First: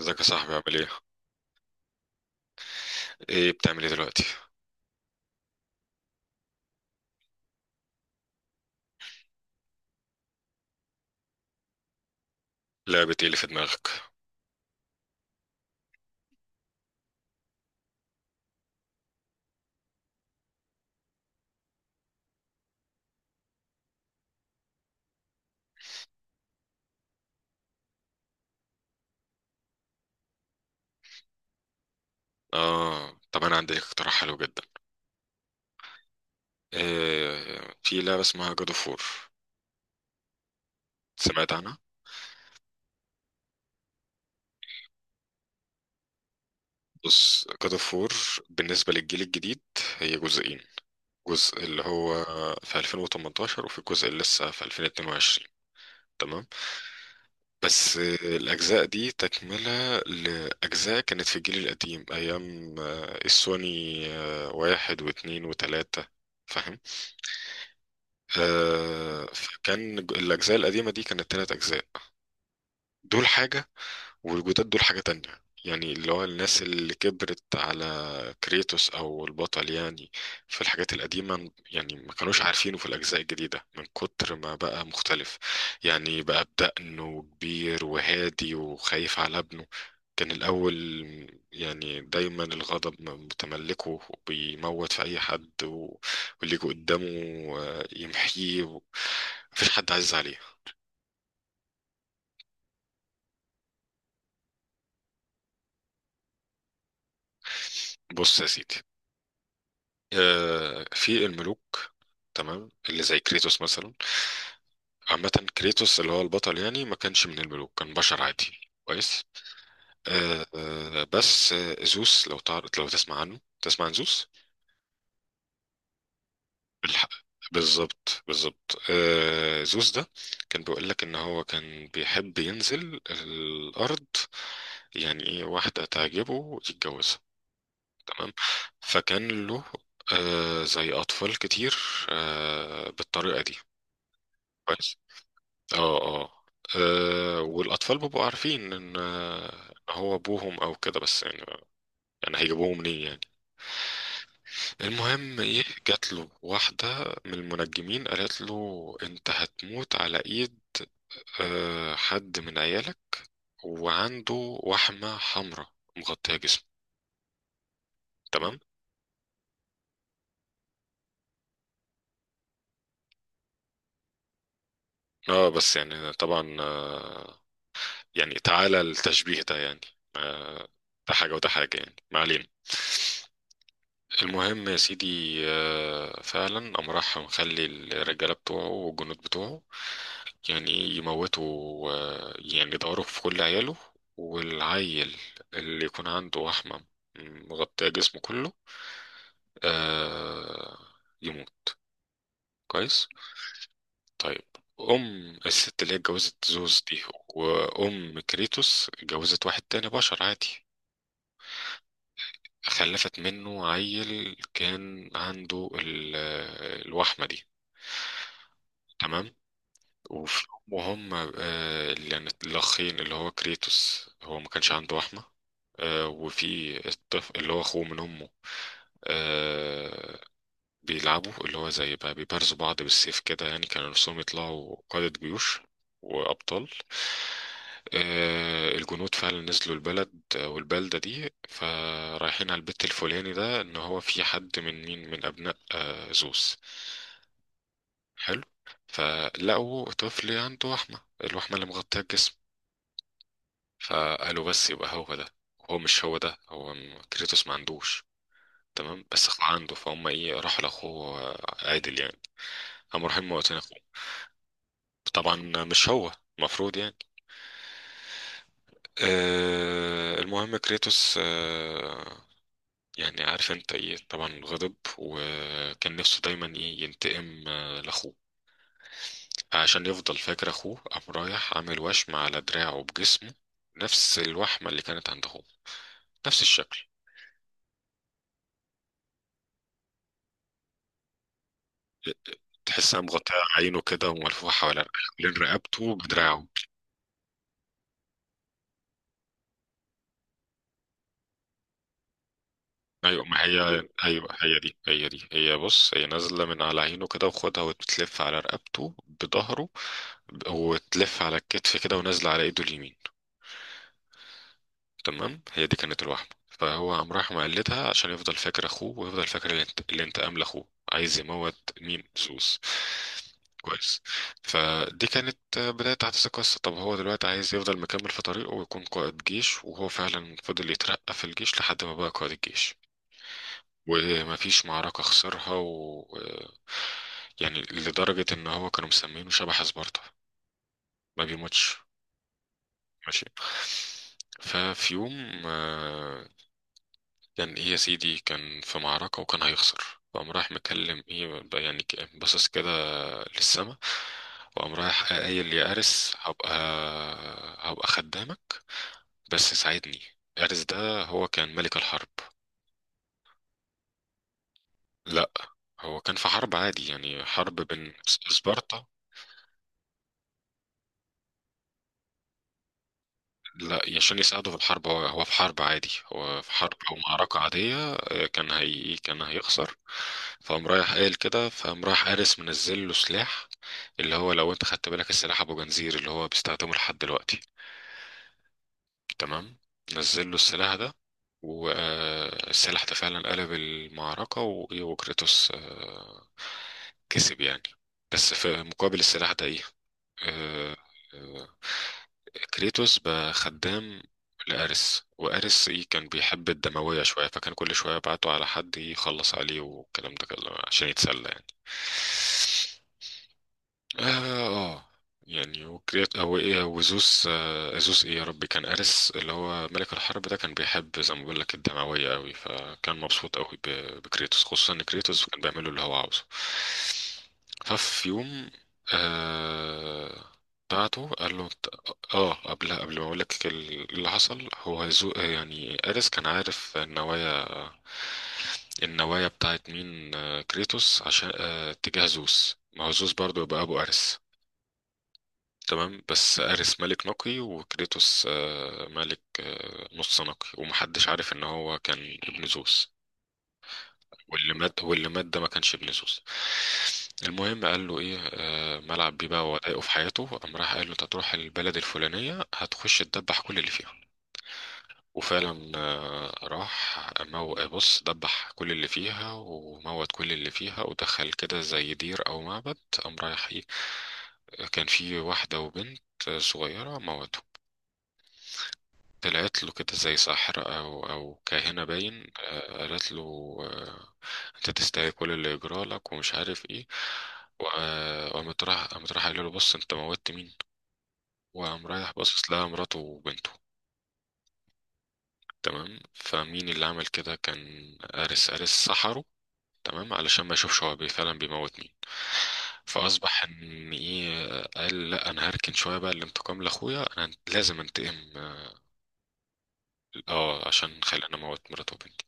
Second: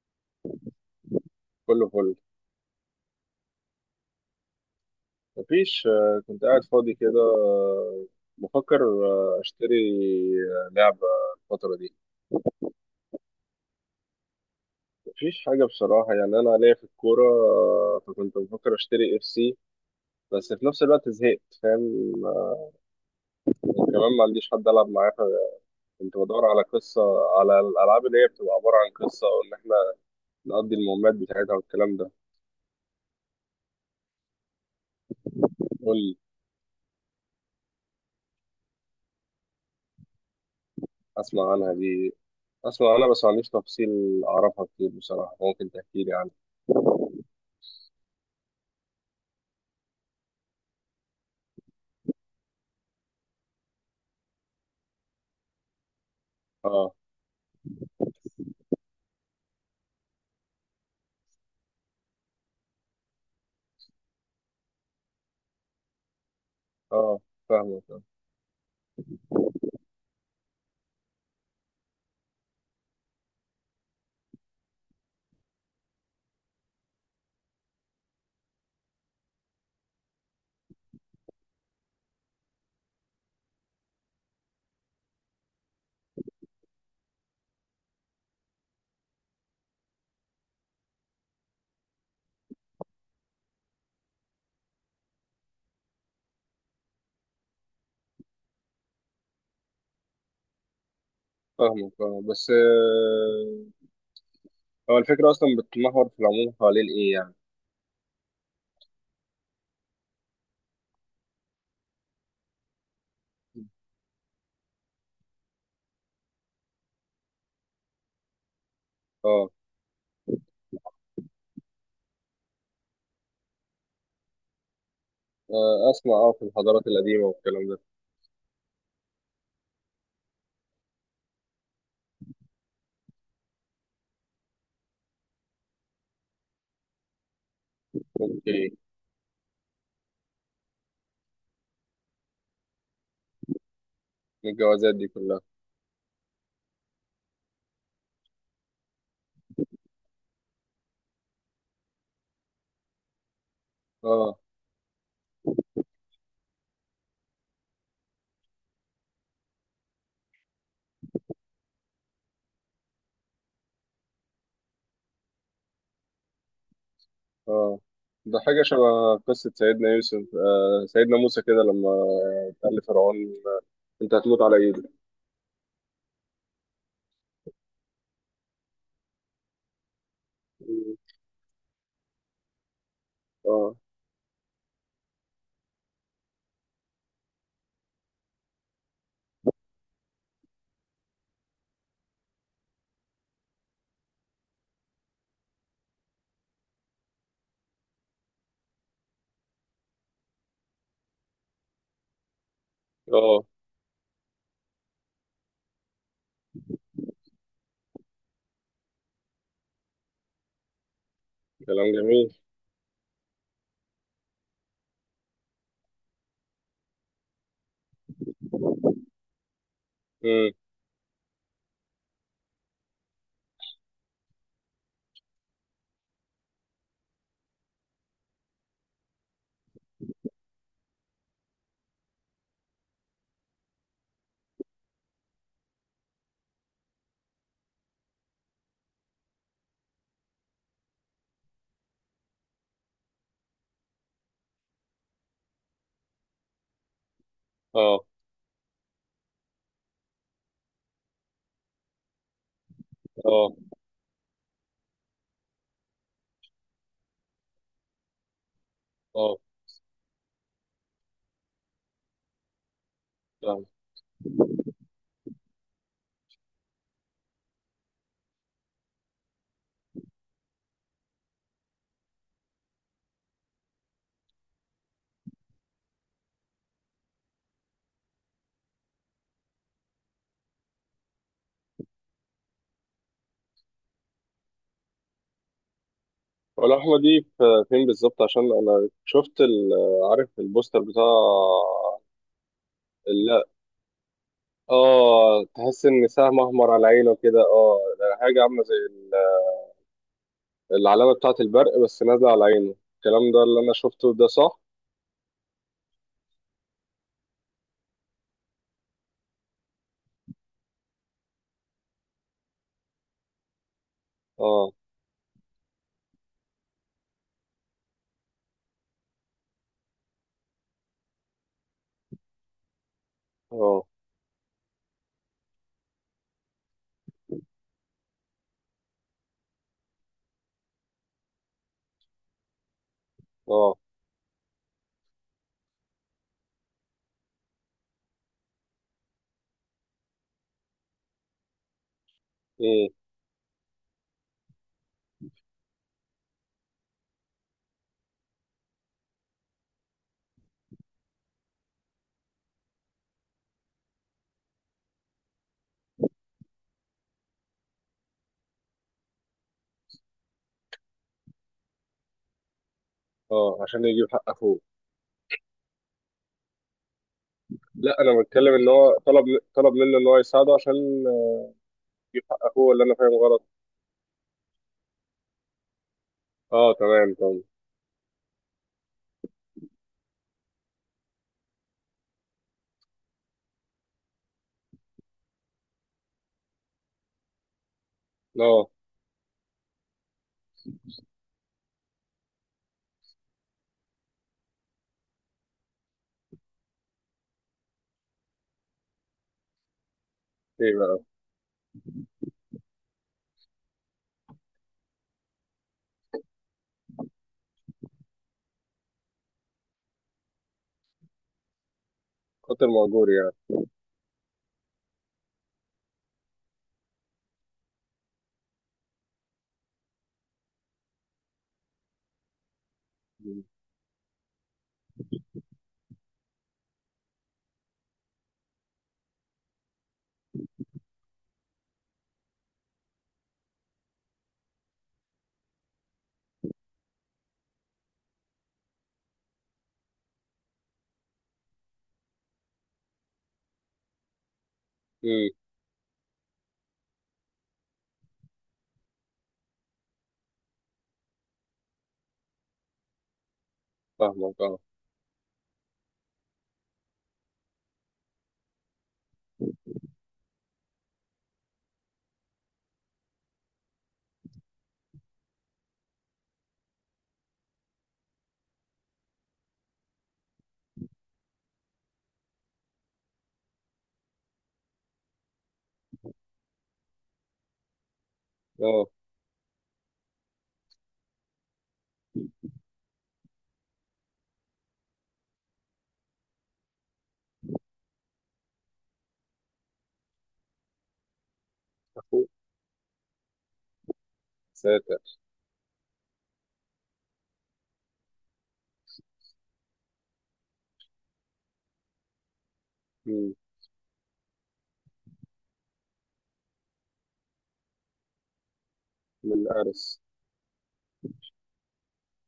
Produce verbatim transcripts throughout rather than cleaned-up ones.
ازيك يا صاحبي؟ عامل ايه؟ كله فل. ايه بتعمل ايه دلوقتي؟ مفيش. آه، كنت قاعد فاضي كده. آه، بفكر آه، اشتري آه، لعبة الفترة دي. لعبة ايه اللي في دماغك؟ مفيش حاجة بصراحة، يعني أنا ليا في الكورة، آه، فكنت بفكر اشتري اف سي، بس في نفس الوقت زهقت، فاهم؟ آه، كمان ما عنديش حد ألعب معاه، فكنت بدور على قصة، على الألعاب اللي هي بتبقى عبارة عن قصة وإن إحنا نقضي المهمات بتاعتها والكلام ده. اه، طب انا عندي لك اقتراح حلو جدا. قول لي. إيه، في لعبة اسمها جاد اوف وور. سمعت أسمع عنها عنها؟ دي. أسمع عنها بس ما عنديش تفصيل أعرفها كتير بصراحة، ممكن تحكي لي عنها. بص، جاد اوف وور بالنسبة للجيل الجديد هي جزئين. جزء اللي هو في ألفين وتمنتاشر وفي الجزء اللي لسه في ألفين واتنين وعشرين. تمام، آه. بس آه، الأجزاء دي تكملة لأجزاء كانت في الجيل القديم أيام آه، السوني آه، واحد واثنين وثلاثة. آه. فاهمك. آه، فكان ج- الأجزاء القديمة دي كانت تلات أجزاء. دول حاجة، والجداد دول حاجة تانية، يعني اللي هو الناس اللي كبرت على كريتوس أو البطل يعني في الحاجات القديمة، يعني ما كانوش عارفينه في الأجزاء الجديدة من كتر ما بقى مختلف. يعني بقى بدقن وكبير وهادي وخايف على ابنه. كان الأول يعني دايما الغضب متملكه وبيموت في أي حد و- واللي يجي قدامه آه، يمحيه، مفيش حد عزيز عليه. فاهمك اه، بس، آه، هو الفكرة أصلا بتتمحور في العموم حوالين إيه يعني؟ بص يا سيدي، آه، في الملوك، تمام، اللي زي كريتوس مثلا. عامة كريتوس اللي هو البطل يعني ما كانش من الملوك، كان بشر عادي. كويس. اه. آه، آه، بس آه، زوس، لو تعرف، لو تسمع عنه، تسمع عن زوس. آه، أسمع، اه، في الحضارات بالحق، القديمة والكلام ده. بالظبط بالظبط آه، زوس ده كان بيقول لك ان هو كان بيحب ينزل الارض، يعني ايه واحدة تعجبه يتجوزها، تمام. أوكي. فكان له آه، زي اطفال كتير آه، بالطريقة دي. الجوازات كويس. دي كلها. اه، اه، آه، والاطفال بيبقوا عارفين ان آه، ان هو ابوهم او كده، بس يعني يعني هيجيبوه منين يعني؟ اه، المهم ايه، جات له واحده من المنجمين قالت له: انت هتموت على ايد آه، حد من عيالك، وعنده وحمه حمراء مغطيه جسمه. اه. ده تمام. حاجة شبه قصة سيدنا يوسف، آه سيدنا موسى كده لما قال لفرعون أنت هتموت على إيدي. اه، بس يعني طبعا آه، يعني تعالى التشبيه ده يعني، آه، مم. ده حاجه وده حاجه، يعني ما علينا. اه، المهم يا سيدي، آه، فعلا قام راح مخلي الرجالة بتوعه والجنود بتوعه، يعني ايه، يموتوا آه، يعني يدوروا في كل عياله، والعيل اللي يكون عنده وحمة مغطية جسمه كله آه، يموت. كويس. اه. طيب، أم الست اللي هي اتجوزت زوز دي وأم كريتوس اتجوزت واحد تاني بشر عادي، كلام جميل. خلفت منه عيل كان عنده ال- آه، الوحمة دي. تمام. وف- مم. وهم آه، اللي يعني الأخين، اللي هو كريتوس هو ما كانش عنده وحمة آه، وفي الطفل اللي هو أخوه من أمه آه، بيلعبوا، اللي هو زي بقى بيبارزوا بعض بالسيف كده، يعني كانوا نفسهم يطلعوا قادة جيوش وأبطال. آه، الجنود فعلا نزلوا البلد آه، والبلدة دي، فرايحين على البيت الفلاني ده إن هو في حد من مين، من أبناء آه، زوس. اه، حلو. فلقوا طفل عنده وحمة، الوحمة اللي مغطية الجسم، اه، فقالوا بس يبقى هو ده. هو مش هو ده، هو م- كريتوس ما عندوش، تمام، بس اه. أخوه عنده، فهم ايه، راحوا لأخوه آه، عادل يعني. قاموا رايحين موتين فاهم. أخوه. طبعا مش هو المفروض يعني. آه، المهم كريتوس آه، يعني عارف انت ايه طبعا، غضب وكان نفسه دايما ايه، ينتقم آه لأخوه. عشان يفضل فاكر اخوه قام رايح عامل وشم على دراعه بجسمه، نفس الوحمة اللي كانت عند اخوه، نفس الشكل. واللحمة دي في- فين بالظبط؟ عشان أنا شفت ال- عارف البوستر بتاع؟ تحسها مغطية عينه كده وملفوفة حوالين، حوالين اه، تحس رقبته ان سهم بدراعه. احمر على عينه كده. اه، ده حاجه عامله زي ال- العلامه بتاعه البرق، بس نازله على عينه، ايوه، الكلام ما ده اللي انا هي شفته ده ايوه، هي صح؟ دي، هي دي، هي بص هي نازلة من على عينه كده وخدها وتلف على رقبته بظهره، وتلف على الكتف كده ونازلة على ايده اليمين. اه، تمام، هي دي كانت الوحمة. فهو قام راح مقلدها عشان يفضل فاكر اخوه ويفضل فاكر الانت- الانتقام لاخوه، عايز يموت مين؟ سوس. اه، كويس. فدي كانت بداية أحداث القصة. طب هو دلوقتي عايز يفضل مكمل في طريقه ويكون قائد جيش، وهو فعلا فضل يترقى في الجيش لحد ما بقى قائد الجيش اه. ومفيش معركة خسرها، و... يعني لدرجة إن هو كانوا مسمينه شبح سبارتا، ما بيموتش. ايه. ماشي. ففي يوم كان ايه يا سيدي، كان في معركة وكان هيخسر، فقام رايح مكلم ايه بقى، يعني ك- باصص كده للسما، وقام رايح قايل: يا أرس، هبقى هبقى خدامك، بس ساعدني. أرس ده هو كان ملك الحرب. اه، عشان يجيب حق اخوه. لا، هو كان في حرب عادي يعني، حرب بين لا، انا بتكلم ان سبارتا. هو طلب طلب منه ان هو يساعده عشان يجيب حق اخوه، ولا انا فاهم غلط؟ لا، عشان يساعده في الحرب، هو هو في حرب عادي، هو في حرب اه، او تمام معركة تمام. عادية آه، كان هي كان هيخسر. فقام رايح قايل كده، فقام رايح قارس منزل له سلاح، اللي هو لو انت خدت بالك السلاح ابو جنزير اللي هو بيستخدمه لحد دلوقتي، اه. تمام. نزل له السلاح ده، والسلاح ده فعلا قلب المعركة و- وكريتوس آه، كسب يعني. بس في مقابل السلاح ده ايه؟ ايه آه، بقى؟ آه، كريتوس بقى خدام لأريس، وأريس إيه، كان بيحب الدموية شوية، فكان كل شوية بعته على حد يخلص عليه والكلام ده كله عشان يتسلى يعني. قاتل مأجور يعني. اه، آه. يعني وكريات او ايه وزوس، آه زوس، ايه يا ربي، كان ارس اللي هو ملك الحرب ده كان بيحب زي ما بقول لك الدمويه قوي، فكان مبسوط قوي ب- بكريتوس خصوصا ان كريتوس كان بيعمله اللي هو عاوزه. ففي يوم آه، بعته قال له ت- اه، قبل قبل ما اقول لك ال- اللي حصل، هو زو يعني ارس كان عارف النوايا النوايا بتاعت مين، آه، كريتوس، عشان اتجاه زوس، ما هو زوس برضه يبقى ابو ارس. امم. تمام، بس ارس ملك نقي وكريتوس آه، ملك آه، نص نقي، ومحدش عارف ان هو كان ابن زوس. فاهمك، واللي اه. مات، واللي مات ده ما كانش ابن زوس. المهم قال له ايه، آه، ملعب بيه بقى وضايقه في حياته، قام راح قال له: انت هتروح البلد الفلانيه هتخش تدبح كل اللي فيها. وفعلا آه، راح مو... بص دبح كل اللي فيها وموت كل اللي فيها، ودخل كده زي دير او معبد. قام رايح ايه، كان في واحدة وبنت صغيرة موتهم. اه، طلعت له كده زي ساحرة أو أو كاهنة باين، آه، قالت له: آه، أنت تستاهل كل اللي يجرى لك ومش عارف إيه، وآه، وقامت راح قامت راح قال له: بص، أنت موتت مين؟ وقام رايح اخوه. باصص لها مراته وبنته. ساتر. تمام، فمين اللي عمل كده؟ كان أرس، أرس سحره، تمام، علشان ما يشوفش هو بي- فعلا بيموت مين. مم. فاصبح ان ايه، قال: لا، انا هركن شويه بقى الانتقام لاخويا، انا لازم انتقم. من الارس. اه، عشان خلاني اموت مراته وبنتي.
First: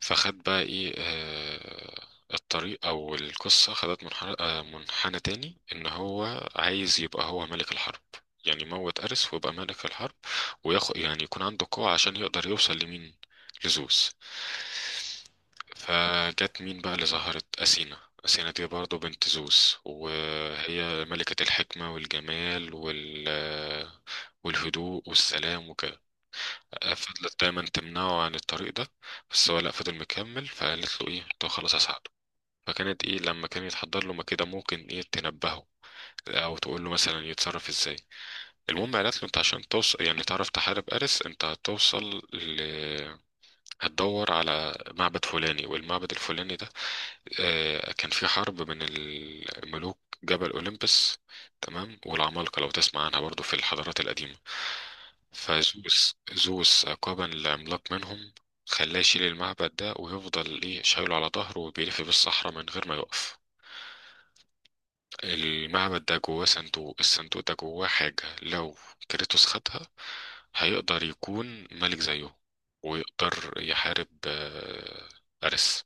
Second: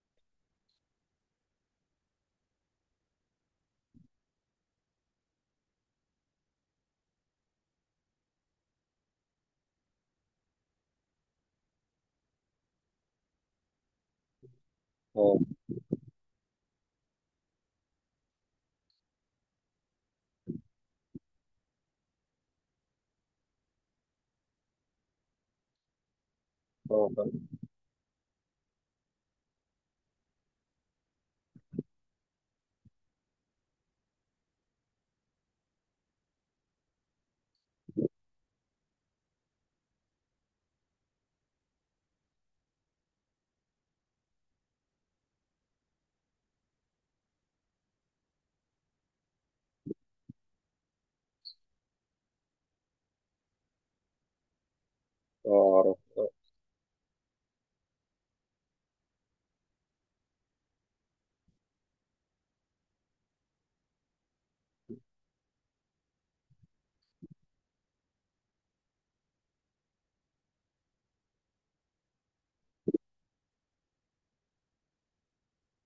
فخد بقى ايه آه، الطريق او القصه خدت منحنى آه، منحنى تاني، ان هو عايز يبقى هو ملك الحرب، يعني يموت أرس ويبقى ملك الحرب، وياخد يعني يكون عنده قوة عشان يقدر يوصل لمين؟ لزوس. اه، فجت مين بقى اللي ظهرت؟ أثينا. أثينا دي برضه بنت زوس، وهي ملكة الحكمة والجمال وال والهدوء والسلام وكده. اه، اه. فضلت دايما تمنعه عن الطريق ده، بس هو لأ، فضل مكمل، فقالت له ايه، طب خلاص هساعده. فكانت ايه، لما كان يتحضر له ما كده ممكن ايه تنبهه او تقول له مثلا يتصرف ازاي. المهم قالت له: انت عشان توصل يعني تعرف تحارب ارس، انت هتوصل ل... هتدور على معبد فلاني، والمعبد الفلاني ده آه، كان في حرب بين الملوك، جبل أوليمبس، تمام، والعمالقة لو تسمع عنها برضو في الحضارات القديمة. آه، فزوس، عرفت. زوس عقابا لعملاق منهم، خلاه يشيل المعبد ده ويفضل ايه شايله على ظهره وبيلف بالصحراء من غير ما يقف. المعبد ده جواه صندوق، الصندوق ده جواه حاجة لو كريتوس خدها هيقدر يكون ملك زيه، ويقدر يحارب آه، أرس.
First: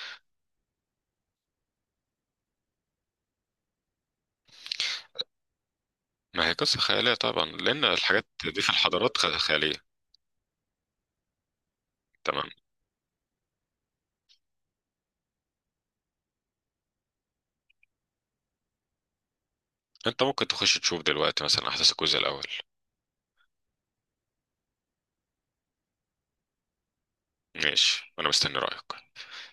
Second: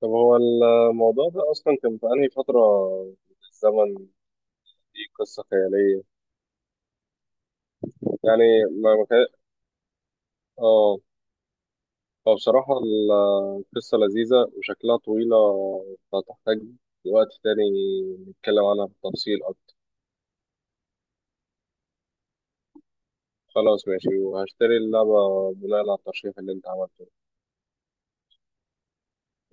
طب هو الموضوع ده أصلا كان في أنهي فترة من الزمن؟ دي قصة خيالية ما هي قصة خيالية طبعا، لأن الحاجات يعني؟ دي في ما ما الحضارات كان، خ- خيالية. آه. هو تمام، بصراحة ال- القصة لذيذة وشكلها طويلة، فتحتاج وقت تاني نتكلم عنها بالتفصيل أكتر. أنت ممكن تخش تشوف دلوقتي مثلا أحداث الجزء الأول. خلاص ماشي، وهشتري اللعبة بناء على الترشيح اللي أنت عملته. ماشي، وأنا مستني رأيك.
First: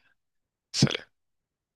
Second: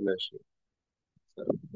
ماشي. سلام. سلام.